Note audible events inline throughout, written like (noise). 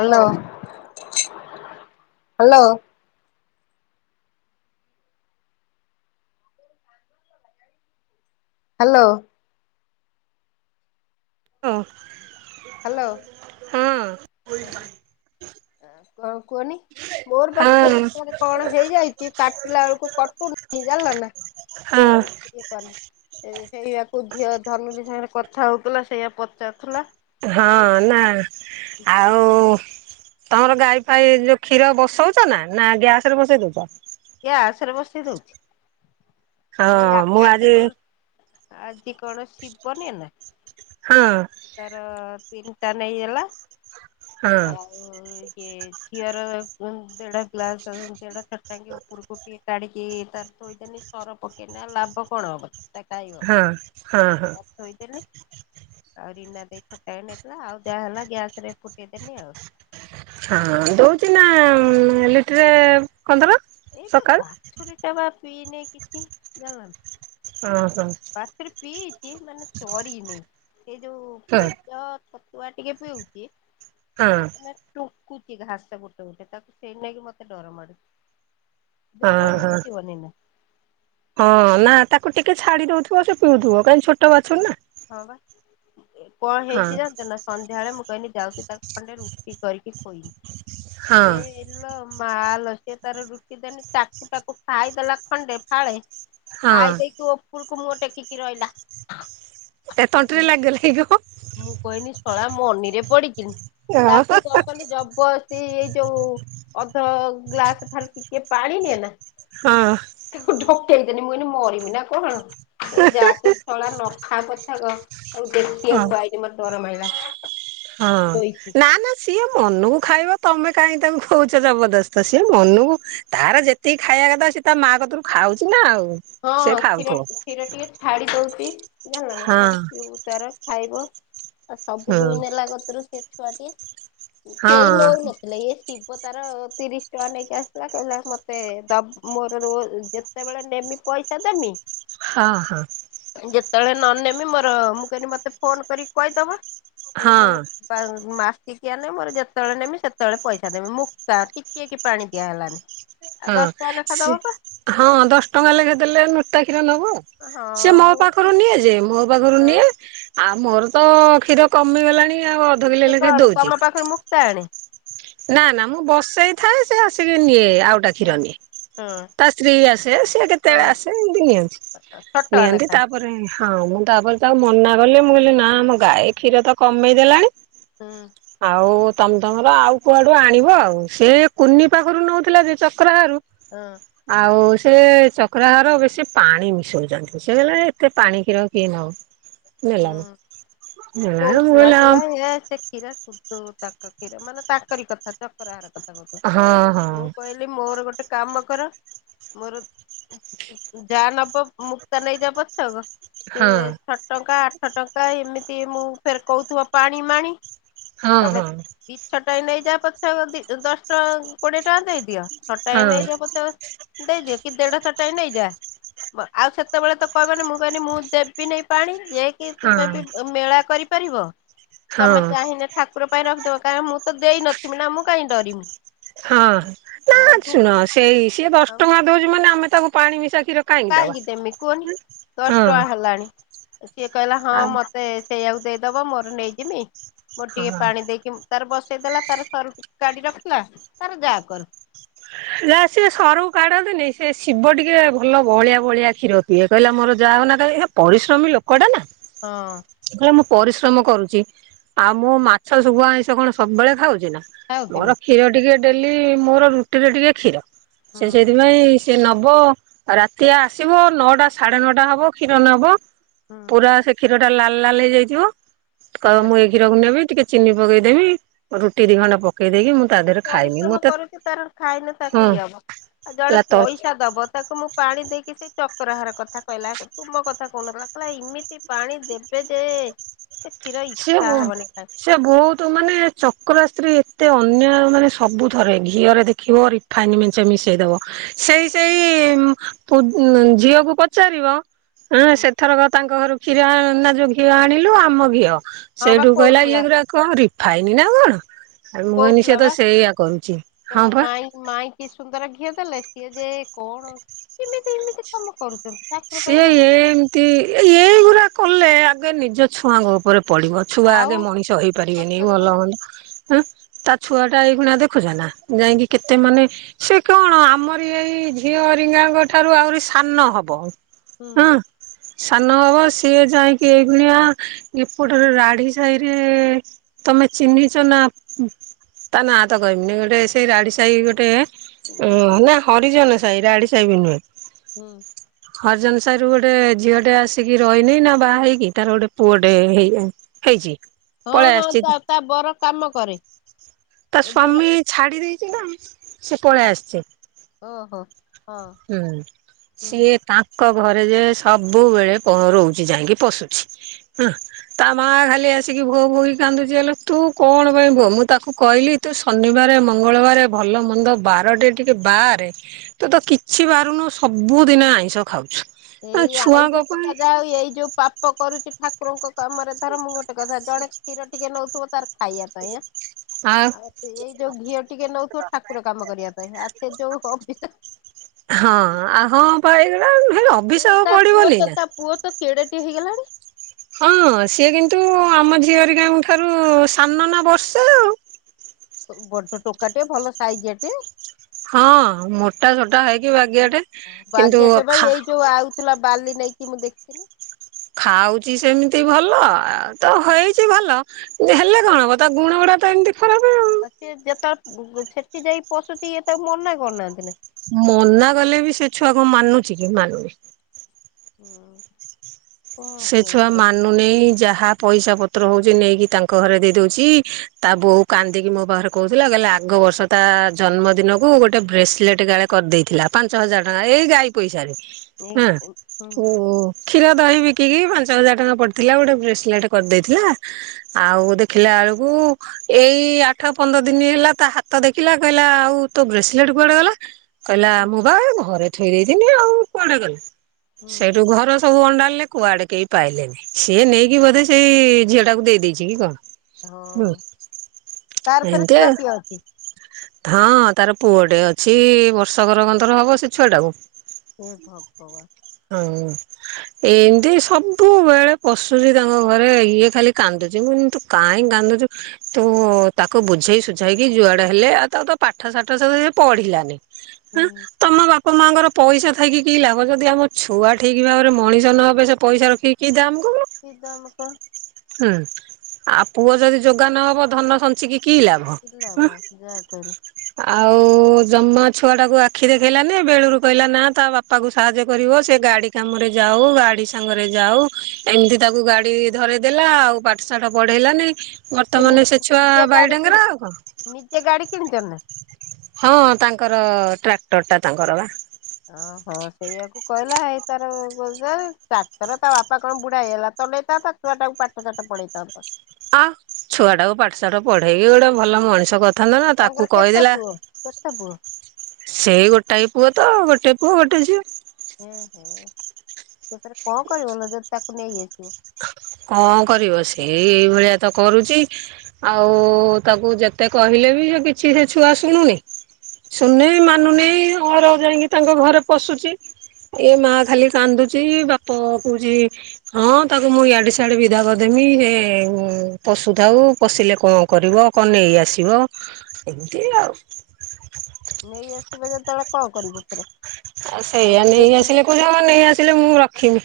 Hello hello. Hello. Hello ହଁ ହଁ। ଆ କଣ କୁହନି ମୋରବା ହଁ (unintelligible) କଣ ହେଇଯାଇଛି କାଟିଲା ବେଳକୁ କଟୁନି ଜାଣିଲାନା ହଁ ଫେରେ କନି। ସେ ସେଇଆକୁ ଝିଅ ଧନୁୁରୀ ସାଙ୍ଗରେ କଥା ହଉଥିଲା ସେଇଆ ପଚାରୁଥିଲା ହଁ ନା ଆଉ ତମର ଗାଈ ଫାଇ ଯୋଉ କ୍ଷୀର ବସଉଛନା ନା ଗ୍ୟାସରେ ବସେଇ ଦଉଚ? ଗ୍ୟାସରେ ବସେଇଦଉଚି ହଁ ଏଇ ମୁଁ ଆଜି କଣ ଆଜି କଣ ଶିବନିଅନା ହଁ ତାର ତିନିଟା ନେଇଗଲା ହଁ ଆଉ ଇଏ ଝିଅର ଦେଢ ଗ୍ଲାସ୍ ଦେଢ ଚଟାଙ୍ଗି ଉପରକୁ ଟିକେ କାଡ଼ି ଟିକିଏ ତାର ଥୋଇଦେଲି ସର ପକେଇଲେ ଆଉ ଲାଭ କଣ ହବସେଟା ଖାଇବ ହଁ ହଁ ହଁ ଥୋଇଦେଲି ଆଉ ରୀନା ଦେଇ ଛଟାଙ୍ଗେ ନେଇଥିଲା ଆଉ ଯାହା ହେଲା ଗ୍ୟାସରେ ଫୁଟେଇଦେନି ଆଉ‌ ହଁ ଦଉଚିନା ଲିଟେରେ କନ୍ତର? ଏଇପା ବାଛୁରୀଟାବା ପିଇନି କିଛି ଜାଣିଲନା। ହଁ ହଁ। ବାଛୁରୀ ପିଇଚି ମାନେ ଚରିନି ସେଯୋଉ ହଁ ପେଜ ଛ ତୁଆ ଟିକେ ପିଉଚି ହଁ (unintelligible) କୁଚି ଘାସ ଗୋଟେ ଗୋଟେ ତାକୁ ସେଇ ନାଗି ମୋତେ ଡର ମାଡ଼ୁଚି। ହଁ ଦୁର୍ବଳ ହଁ ହେଇଯିବନିନା। ହଁ ନା ତାକୁ ଟିକେ ଛାଡି ଦଉଥିବ ସେ ପିଉଥିବ କାଇଁ ଛୋଟ ବାଛରୀନା। ହଁ ବା। କଣ ହେଇଚି ଯାଣିଚନା ସନ୍ଧ୍ୟାବେଳେ ମୁଁ କହିଲି ଯାଉଚି ତାକୁ ଖଣ୍ଡେ ରୁଟି କରିକି ଖୋଇମି। ହଁ। ଇଲୋ ମାଲ ସେତାର ରୁଟି ଦେନି ଟାକୁ ଟାକୁ ଖାଇଦେଲା ଖଣ୍ଡେ ଫାଳେ। ହଁ ଖାଇଦେଇକି ଉପରୁକୁ ମୁଁହଁ ଟେକିକି ରହିଲା। ତା ମୁଁ ତଣ୍ଟରେ କହିଲି ଲାଗିଗଲା କି କଣ? ମୁଁ କଇନି ଶଳା ମନିରେ ପଡ଼ିକିନି ତାକୁ କ ଖାଲି ଜବରଦସ୍ତି ଏଇ ଯୋଉ ଅଧ ଗ୍ଲାସ୍ ଖାଲି ଟିକେ ପାଣି ନିଏନା ହଁ। ତାକୁ ଡକେଇଦନି ମୁଁକଇନି ମରିମିନା କଣ ମୁକଇନି ଯାତୁ ଶଳା ନଖାପ ତାକୁ ହଁ ଦେଖିଆକୁ ଆଇଲି ମତେ ଡର ମାଇଲା। ହଁ ଶୋଇଛି। ନାଁ ନାଁ ସିଏ ମନକୁ ଖାଇବ ତମେ କାହିଁ ତାଙ୍କୁ ଖୋଉଚ ଜବରଦସ୍ତ ସିଏ ମନକୁ ତାର ଯେ ତିକିକି ଖାଇବା କଥା ସେତା ମା କତରୁ ଖାଉଚିନା ଆଉ। ହଁ ସେ କ୍ଷୀର ଖାଉଥିବ କ୍ଷୀର ଟିକେ ଛାଡ଼ିଦଉଚି। ଜାଣିଲନା ହଁ ମୁକଇନି ପିଉତାର ଖାଇବ ଆଉ ସବୁ ହୁଁ ଦୁଇ ନେଲା କତରୁ ସେଛୁଆଟିଏ ହଁ କେହି ନଉନ ହେଲେ ଏ ଶିବ ତାର ତିରିଶି ଟଙ୍କା ନେଇକି ଆସିଲା କହିଲା ମତେ ଦ ମୋର ରୋ ଯେ ଯେତେବେଳେ ନେମି ପଇସା ଦେମି ହଁ ହଁ। ଯେତେବେଳେ ନନେମି ମୋର ମୁଁ କଇଲି ମତେ ଫୋନ୍ କରିକି କହିଦେବ କଇଲେ ମୋର ହଁ ମାସ୍ କିଆ ନେମି ମୋର ଯେତେବେଳେ ନେମି ସେତେବେଳେ ପଇସା ଦେମି ମୁକା ଟିକିଏକି ପାଣି ଦିଆ ହେଲାନି। ଆଉ ହଁ ଦଶଟାଙ୍କା ନେଖା ସେ ଦବାପା। ହଁ ଦଶ ଟଙ୍କା ଲେଖେଏ ଦେଲେ ନୋଟା କ୍ଷୀର ନବ। ହଁ ସିଏ ମୋ ମୁଁ ପାଖରୁ ନିଏ ଯେ ମୋ ପାଖରୁ- ହଁ ନିଏ। ଆଉ ମୋର ତ କ୍ଷୀର କମିଗଲାଣି ଆଉ ଅଧ କିଲୋ ଲଖା ଦଉଛି। (unintelligible) ମୁକ୍ତ ଆଣେ ନା ନା ମୁଁ ବସେଇ ଥାଏ ସେ ଆସିକି ନିଏ ଆଉଟା କି କ୍ଷୀର ହଁ ନିଏ। ହଁ ତା ସ୍ତ୍ରୀ ଆସେ ସିଏ କେତେବେଳେ ଆସେ ଏମତି ନିଅନ୍ତି ଛୋଟ ନିଅନ୍ତି ଲେଖା ତାପରେ ତାପରେ ହଁ, ମୁଁ ତାପରେ ତାକୁ ମନା କଲି ମୁଁ କହିଲି ନା ଆମ ଗାଈ କ୍ଷୀର ତ କମେଇ ଦେଲାଣି। ଆଉ ତମ ତମର ଆଉ କୁଆଡୁ ଆଣିବ ଆଉ, ସେ କୁନି ପାଖରୁ ନଉଥିଲା ଯେ ଚକ୍ରହାରାରୁ। ହଁ। ଆଉ ସେ ଚକ୍ରହାର ବେଶୀ ପାଣି ମିଶଉଛନ୍ତି। ସେ କହିଲା ଏତେ ପାଣି କ୍ଷୀର କିଏ ନବ କହୁଥିଲା କହିଲା ସେ (unintelligible) (unintelligible) କ୍ଷୀର ସୁଧୁ ତା କ୍ଷୀର ମାନେ ତାକରି କଥା ଚକରହାର କଥା। କ ହଁ ମୁଁ କହିଲି ମୋର ଗୋଟେ କାମ କର। ମୋର ଯା ନବ ମୁକ୍ତା ନେଇ ଯା ପଛକ ସେ ହଁ ଛଅ ଟଙ୍କା, ଆଠ ଟଙ୍କା ଏମିତି ମୁଁ ଫେର କହୁଥିବ ପାଣି ମାଣି ହଁ ତମେ ହଁ। ଦି ଛଟାଙ୍କେ ନେଇଯା ପଛ ଦଶ ଟଙ୍କା କୋଡିଏ ଟଙ୍କା ଦେଇଦିଅ। ଛଟାଙ୍ଗେ ହଁ ନେଇଯା (unintelligible) ଦେଇଦିଅ କି ଦେଢ଼ ଛଅଟାଙ୍କେ ନେଇଯା ବ ଆଉ ସେତେବେଳେ ତ କହିବନି ମୁଁ କହିଲି ମୁଁ ଦେବିନି ପାଣି ଯେକି ହଁ ତୁମେ ବି ମେଳା କରିପାରିବ ହଁ ତମେ ହଁ ଚାହିଁନେ ଠାକୁର ପାଇଁ ରଖଦବ କାରଣ ମୁଁ ତ ଦେଇ ନଥିବ ନା ମୁଁ କାଇଁ ଡରିମି। ହଁ, ନା ଆମ ଦୁ ଶୁଣ ସେଇ ସିଏ ଦଶ ଟଙ୍କା ଦଉଛି ମାନେ ଆମେ ତାକୁ ପାଣି ମିଶା କ୍ଷୀର କାହିଁକି ଦେବି କୁହନି ଦଶ ହଁ ଟଙ୍କା ହେଲାଣି। ସିଏ କହିଲା ହଁ, ଆଉ ମତେ ସେଇଆକୁ ଦେଇଦବ ମୋର ନେଇଯିମି ମୋର ଟିକେ ହଁ ପାଣି ଦେଇକି ତାର ବସେଇ ଦେଲା ତାର ସର ଟିକେ ଗାଡି ରଖିଲା ତାର ଯାହା କରୁ। ଯା ସିଏ ସରକୁ କାଢନ୍ତିନି ସେ ଶିବ ଟିକେ ଭଲ ଭଳିଆ ଭଳିଆ କ୍ଷୀର ଇଏ କହିଲା ମୋର ଯାହା ହଉ ନା କାହିଁକି ପରିଶ୍ରମୀ ଲୋକଟା ନା ହଁ। ସେ କହିଲା ମୁଁ ପରିଶ୍ରମ କରୁଛି ଆଉ ମୁଁ ମାଛ ଶୁଗୁଆ ଆଇଁଷ କଣ ସବୁବେଳେ ଖାଉଛି ନା? ଖାଉଚି ନା ମୋର କ୍ଷୀର ଟିକେ ଡେଲି ମୋର ରୁଟିରେ ଟିକେ କ୍ଷୀର ହୁଁ ସେ ସେଥିପାଇଁ ସେ ନବ ରାତି ଆସିବ ନଅଟା ସାଢେ ନଅଟା ହବ କ୍ଷୀର ନବ। ପୁରା ସେ କ୍ଷୀର ଟା ଲାଲ ଲାଲ ହେଇ ଯାଇଥିବ କହିବ ମୁଁ ଏଇ ହୁଁ କ୍ଷୀରକୁ ନେବି ଟିକେ ଚିନି ପକେଇଦବି ରୁଟି ଦି ଖଣ୍ଡା ପକ ଆଛା ପରିଶ୍ରମ କରୁଛି ତାର ଖାଇନ ହଁ ତାକୁ ଇଏ ହବ ଆଉ ଜଣେ ହେଲା ତର ପଇସା ଦବ ତାକୁ ମୁଁ ପାଣି ଦେଇକି ସେଇ ଚକ୍ରହାର କଥା କହିଲା ତୁ ମୋ କଥା କହୁନଥିଲା କହିଲା ଇମିତି ପାଣି ଦେବେ ଯେ ସେ କ୍ଷୀର ସିଏ ଇଚ୍ଛା ବୋ ହବନି କାଇଁ ସେ ବହୁତ ମାନେ ଚକ୍ର ସ୍ତ୍ରୀ ଏତେ ଅନ୍ୟ ମାନେ ସ ସବୁ ଥରେ ଘିଅରେ ଦେଖିବ ରିଫାଇନ ମେ ଛ ମିଶେଇ ଦବ ସେଇ ସେଇ ପୁ ଝିଅକୁ ପଚାରିବ ହଁ ହୁଁ ସେଥରକ ତାଙ୍କ ଘରୁ କ୍ଷୀର ନା ଯୋଉ ଘିଅ ଆଣିଲୁ ଆମ ଘିଅ। ହଁ ବା ସେଇଠୁ କହିଲା ଇଏ କହୁଥିଲା ଗୁରା କଣ ରିଫାଇନ ନା କଣ? ଆ ମୁଁ କନିି କହୁଥିଲା ସେତ ସେଇଆ କରୁଛି ହଁ ବା। ମାଇ କିି ସୁନ୍ଦର ଘିଅ ଦେଲେ ସିଏ ଯେ କଣ କେମିତି ଏମିତି କାମ କରୁ ସିଏ ଏମତି ଏଇଗୁଡା କଲେ ଆଗେ ନିଜ ଛୁଆଙ୍କ ଉପରେ ପଡିବ। ଛୁଆ ଆଉ ଆଗେ ମଣିଷ ହେଇପାରିବେନି ସତରେ ବା ଭଲ ହଁ ତା ଛୁଆ ଟା ଏଇଗୁଣା ଦେଖୁଛ ନା ଯାଇକି କେତେ ମାନେ ସେ କଣ ଆମର ଏଇ ଝିଅ ଏରିଙ୍ଗାଙ୍କ ଠାରୁ ଆହୁରି ସାନ ହବ। ହୁଁ ହଁ ସାନ ହବ ସିଏ ଯାଇକି ଏଇ ଗଣିଆ ଏପଟରେ ରାଢି ସାହିରେ ତମେ ଚିହ୍ନିଚା ନା ତା ନା ତ କହିବିନି। ଗୋଟେ ସେଇ ରାଢି ସାହି ଗୋଟେ ଲୋକ ନା ହରିଜନ ସାହି ରାଢି ସାହି ବି ନୁହେଁ। ହୁଁ। ହରିଜନ ସାହି ରୁ ଗୋଟେ ଝିଅ ଟେ ଆସିକି ରହିନି ନା ବାହା ହେଇକି ତାର ଗୋଟେ ପୁଅ ଟେ ହେଇ ହେଇଚି। ହଁ ହଁ ତା ତା ବର କାମ କରେ। ତା ଏ ଗୋରା ସ୍ଵାମୀ ଛାଡି ଦେଇଚି ନା ସେ ପଳେଇ ଆସିଚି? ଓହୋ। ହଁ ହୁଁ। ହୁଁ। ସିଏ ତା ଙ୍କ ଘରେ ଯେ ସବୁବେଳେ ପହଁରଉଚି ଯାଇକି ପଶୁଚି। ଆଁ ତା ମା ଖାଲି ଆସିକି ଭୋ ଭୋ ହେଇକି କାନ୍ଦୁଚି। ଆଲୋ ତୁ କଣ ପାଇଁ ଭୋ, ମୁଁ ତାକୁ କହିଲି ତୁ ଶନିବାରେ ମଙ୍ଗଳବାରେ ଭଲ ମନ୍ଦ ବାରଟେ ଟିକେ ବାରେ। ତୁ ତ କି କିଛି ବାରୁନୁ ସବୁଦିନେ ଆଇଁଷ ଖାଉଚୁ। ଏଇ ଆଇଁଷ କଥା ଯାହା ଏଇ ଯୋଉ ପାପ କରୁଚି ଠା କୁରଙ୍କ କାମରେ ଧର ମୁଁ ଗୋଟେ କଥା ଜଣେ କ୍ଷୀର ଟିକେ ନଉଥିବ ତାର ଖାଇବା ପାଇଁଁ ଆଁ। ଆଉ ଏଇ ଯୋଉ ଘିଅ ଟିକେ ନଉଥିବ ଠାକୁର କାମ କରିବା ପାଇଁ। ଆଉ ସେ ଯୋଉ ଅଭିଶାପ୍ ହଁ ଆ ହଁ ପା ଏଇଗୁଡା ହେଲେ ଏଇ ଅଭିଶାପ ତା ପୁଅ ପଡିବନି ତ ନା। ତା ପୁଅ ତ କେଡେଟେ ହେଇଗଲାଣି। ହଁ। ସିଏ କିନ୍ତୁ ଆମ ଝିଅ ହେରିକାଙ୍କ ଠାରୁ ସାନ ନା ବର୍ଷେ ଆଉ। ବଡ଼ ଟୋକା ଟେ ଭଲ ସାଇଜିଆ ଟେ। ହଁ ମୋଟା ସୋଟା ହେଇକି ବାଗିଆଟେ। କିନ୍ତୁ ବାଗିଆଟେ ବା ଖା ଏଇ ଯୋଉ ଆଉଥୁଲା ବାଲି ନେଇକି ମୁଁ ଦେଖିଥିନି। ଖାଉଚି ସେମିତି ଭଲ ତ ହେଇଚି ଭଲ। ଯେ ହେଲେ କଣ ହବ ତା ଗୁଣ ଗୁଡା ତ ଏମିତି ଖରାପ ଆଉ। ସିଏ ଯେତେବେଳେ ସେଠି ଯାଇ ପଶୁଚି ଇଏ ତାକୁ ମନା କରୁନାହାନ୍ତି ନା? ମନା କଲେ ବି ସେ ଛୁଆ କଣ ମାନୁଚି କି ମାନୁନି। (unintelligible) କଣ ସେ ଛୁଆ କହିବୁ କ ମାନୁନେଇ। ଯାହା ପଇସା ପତ୍ର ହଉଚି ନେଇକି ତାଙ୍କ ଘରେ ଦେଇ ଦଉଚି। ତା ବୋଉ କାନ୍ଦିକି ମୋ ପାଖରେ କହୁଥିଲା। କହିଲା ଆଗ ବର୍ଷ ତା ଜନ୍ମଦିନକୁ ଗୋଟେ ବ୍ରେସଲେଟ୍ କାଳେ କରିଦେଇଥିଲା ପାଞ୍ଚ ହଜାର ଟଙ୍କାରେ। ଏଇ ଗାଈ ପଇସାରେ। ଏଇ ଆଁ। ହୁଁ ହୁଁ ଓ କ୍ଷୀର ଦହି ବି ବିକିକି ପାଞ୍ଚ ହଜାର ଟଙ୍କା ପଡ଼ିଥିଲା ଗୋଟେ ବ୍ରେସଲେଟ୍ କରିଦେଇଥିଲା। ଆଉ ଦେଖିଲା ବେଳକୁ ଏଇ ଆଠ ପନ୍ଦର ଦିନି ହେଲା ତା ହାତ ଦେଖିଲା କହିଲା ଆଉ ତୋ ବ୍ରେସଲେଟ୍ କୁଆଡେ ଗଲା। କହିଲା ମୁଁ ବା ଘରେ ଥୋଇ ଦେଇଥିନି ଆଉ କୁଆଡେ ଗଲା। ହୁଁ ସେଇଠୁ ଘର ସବୁ ଅଣ୍ଡାଳିଲେ। କୁଆଡେ କେହି ପାଇଲେନି। ସିଏ ନେଇକି ବୋଧେ ସେଇ ଝିଅ ଟାକୁ ଦେଇ ଦେଇଚି କି କଣ। ହଁ। ହୁଁ ତାର ଫେରେ ଏମିତି ଛୁଆ ଆଉ ପିଲା ଅଛି? ହଁ ତାର ପୁଅ ଟେ ଅଛି। ବର୍ଷ କର କଣ ତର ହବ ସେ ଛୁଆ ଟାକୁ। ହେ ଭଗବାନ! (unintelligible) ଏନ୍ ତି ସବୁବେଳେ ପଶୁଚି ତାଙ୍କ ଘରେ, ଇଏ ଖାଲି କାନ୍ଦୁଚି। ମୁଁ କହିଲି ତୁ କାଇଁ କାନ୍ଦୁଚୁ। ତୁ ତାକୁ ବୁଝେଇ ସୁୁଝେଇକି ଯୁଆଡେ ହେଲେ ଆଉ ତାକୁ ତ ପାଠ ସାଠ ସବୁ ସେ ପଢିଲାନି। ହଁ। ତମ ବାପା ମାଙ୍କର ପଇସା ଥାଇକି କି ଲାଭ। ଯଦି ଆମ ଛୁଆ ଠିକ୍ ଭାବରେ ମଣିଷ ନହେବେ ସେ ପଇସା ରଖିକି କି ଦାମ୍ କହୁନୁ। କି ଦାମ୍ କଣ? ହୁଁ। ଆଉ ପୁଅ ଯଦି ଯୋଗା ନହବ ଧନ ସଞ୍ଚିକି କି ଲାଭ। (unintelligible) ଆଉ ଜମା ଛୁଆ ଟାକୁ ଆଖି ଦେଖେଇଲାନି ବେଳୁରୁ କହିଲା ନା ତା ବାପା କୁ ସାହାଯ୍ୟ କରିବ ସେ ଗାଡି କାମରେ ଯାଉ ଗାଡି ସାଙ୍ଗରେ ଯାଉ ଏମିତି ତାକୁ ଗାଡି ଧରେଇଦେଲା ଆଉ ପାଠ ସାଠ ପଢେଇଲାନି ନି ବର୍ତ୍ତମାନେ ସେ ଛୁଆ ନିଜେ ଗାଡି କିଣି ବାଇଡେଙ୍ଗେରା ଆଉ କଣ। ନିଜେ ଗାଡି କିଣିଚନି ନା? ହଁ ତାଙ୍କର ଟ୍ରାକ୍ଟର୍ ଟା ତାଙ୍କର ବା। ଓ ହୋ ସେଇଆକୁ କହିଲା ଏଇ ତାର (unintelligible) ଟାକ୍ଟର ତା ବାପା କଣ ବୁଢା ହେଇଗଲା ଚଲେଇଥାନ୍ତା ଛୁଆଟା କୁ ପାଠ ସାଠ ପଢେଇଥାନ୍ତା ଆଁ- ଛୁଆ ଟାକୁ ପାଠଶାଠ ପଢେଇକି ଗୋଟେ ଭଲ ମଣିଷ କରି ଥାନ୍ତା ନା ତାଙ୍କର ତାକୁ କେତେ କହିଦେଲା ପୁଅ କେତେ ପୁଅ ସେଇ ଗୋଟାଏ ପୁଅ ତ ଗୋଟେ ପୁଅ ଗୋଟେ ଝିଅ। ହଁ- ହଁ ସେ (unintelligible) କଣ କରିବ ଯଦି ତାକୁ ନେଇ ଯାଇଥିବ। କଣ କରିବ ସେ ଏଇ ଭଳିଆ ତ କରୁଚି। ଆଉ ତାକୁ ଯେତେ କହିଲେ ବି ସେ କିଛି ସେ ଛୁଆ ଶୁଣୁନି। ଶୁଣ୍ ନେଇ ମାନୁନି ଅହରହ ଯାଇଁକି ତାଙ୍କ ଘରେ ପଶୁଚି। ଏଇ ମା ଖାଲି କାନ୍ଦୁଚି ବାପ କହୁଚି ହଁ- ତାକୁ ମୁଁ ଇଆଡେ ସିଆଡେ ବିଦା କରିଦେମି ସେ ପଶୁଥାଉ ପଶିଲେ କଣ କରିବ। କଣ୍ ନେଇ ଆସିବ ଏମିତି ଆଉ। ନେଇ ଆସିବ ଯେତେବେଳେ କଣ୍ କରିବୁ ଫେରେ। ଆ ଏଇ ସେଇଆା ନେଇ ଯେମିତି ଆସିଲେ କହୁଚି ହଁ ନେଇ ଆସିଲେ ମୁଁ ରଖିବି।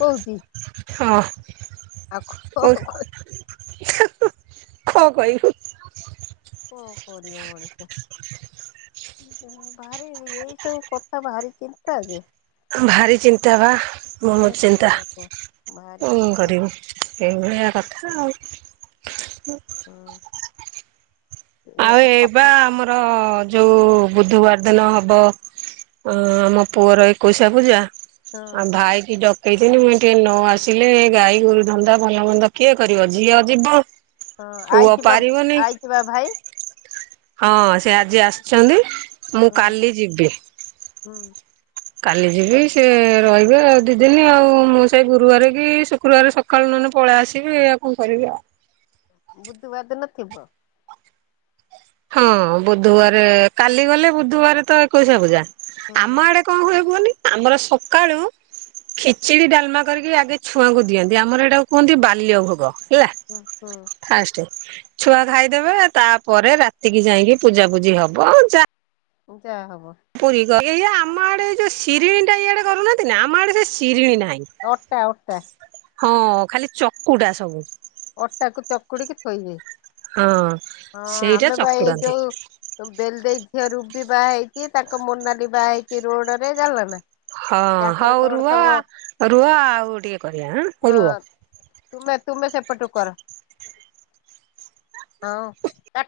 କହୁଛି ହଁ। ଆଉ କୋଉ କଁ କହିବୁ? କଁ କରିବ ମଣିଷ? ଭାରି ଏଇ ସବୁ କଥା ଭାରି ଚିନ୍ତା ଯେ। ଭାରି ଚିନ୍ତା ବା ଏ ବହୁତ୍ ଚିନ୍ତା କୁହନା କୁହ ଭାରି କଁ ଚିନ୍ତା କରିବି? ଏଭଳିଆ କଥା ଆଉ। ହୁଁ। ଏ ଆଉ ସ ଏଇବା ହଁ ଆମର ଯୋଉ ବୁଧୁବାର ଦିନ ହବ ଆଁ -ମୋ ପୁଅର ଏକୋଇଶିଆ ପୂଜା ଆଉ ଭାଇ କି ଡ କେଇକିନି ମୁଁ ଏ ଟିକେ ନ ଆସିଲେ ଗାଈ ଗୋରୁ ଧନ୍ଦା ଭଲ ମନ୍ଦ ଧନ୍ଦା କିଏ କରିବ? ଝିଅ ଯିବ ପୁଅ ପାରିବନି। ଶିବା ଭାଇ ହଁ ସେ ଆଜି ଆସିଚନ୍ତି ମୁଁ ହୁଁ କାଲି ଯିବି। ହୁଁ କାଲି ଯିବି ସେ ରହିବେ ଦି ଦିନ ଆଉ ମୁଁ ସେଇ ଗୁରୁବାର କି ଶୁକ୍ରବାର ସକା ସକାଳୁ ନହେଲେ ପଳେଇ ଆସିବି ଆଉ କଣ କରିବି ଆଉ। ବୁଧବାର୍ ଦିନ ଥିବ। ହଁ ବୁଧୁବାରେ କାଲି ଗଲେ ବୁଧବାରେ ତ ଏକୋଇଶିଆ ପୂଜା ହୁଁ ଆମ ଆଡେ କଣ ହୁଏ କୁହନି ଆମର ସକାଳୁ ଖେଚିଡି ଡାଲ୍ମା କରିକି ଆଗେ ଛୁଆଙ୍କୁ ଦିଅନ୍ତି ଆମର ଏଇଟାକୁ କୁହନ୍ତି ବାଲ୍ୟ ଭୋଗ ହେଲା। ହଁ- ହଁ। ଫାଷ୍ଟେ ହବ ଛୁଆ ଖାଇଦେବେ ତାପରେ ରାତିକି ଯାଇକି ପୂଜାପୁଜି ହବ ଅଁ- ଯା ଜା ହବ। ପୁରି କର- ଏଇ ଆମ ଆଡେ ଯଉ ସିରିଣି ଟା ଇଆଡେ କରୁନାହାନ୍ତି ନା ଆମ ଆଡେ ସେ ସିରିଣି ନାହିଁ। ଅଟା -ଅଟା। ହଁ ଖାଲି ଚକୁଟା ସବୁ। ଅଟାକୁ ଚକୁଡିକି ଥୋଇବେ ହଁ। ହଁ ସେଇଟା ଆମେ ବା ଏଇ ଚକୁଡନ୍ତି ଯଉ ବେଲ୍ ଦେଇ ଝିଅ ରୁବି ବା ହେଇଚି ତାଙ୍କ ମନାଲି ବା ହେଇଚି ରୋଡ ରେ ଜାଣ୍ ଲ ନା। ହଁ ତାଙ୍କର -ହଉ କଣ ରୁହ- ସବୁ ଆ-ରୁହ ଆଉ ଟିକେ କରିବା ଆଁ- ରୁହ। ହଁ ତୁମେ- ତୁମେ ସେପଟୁ କର। (inaudible)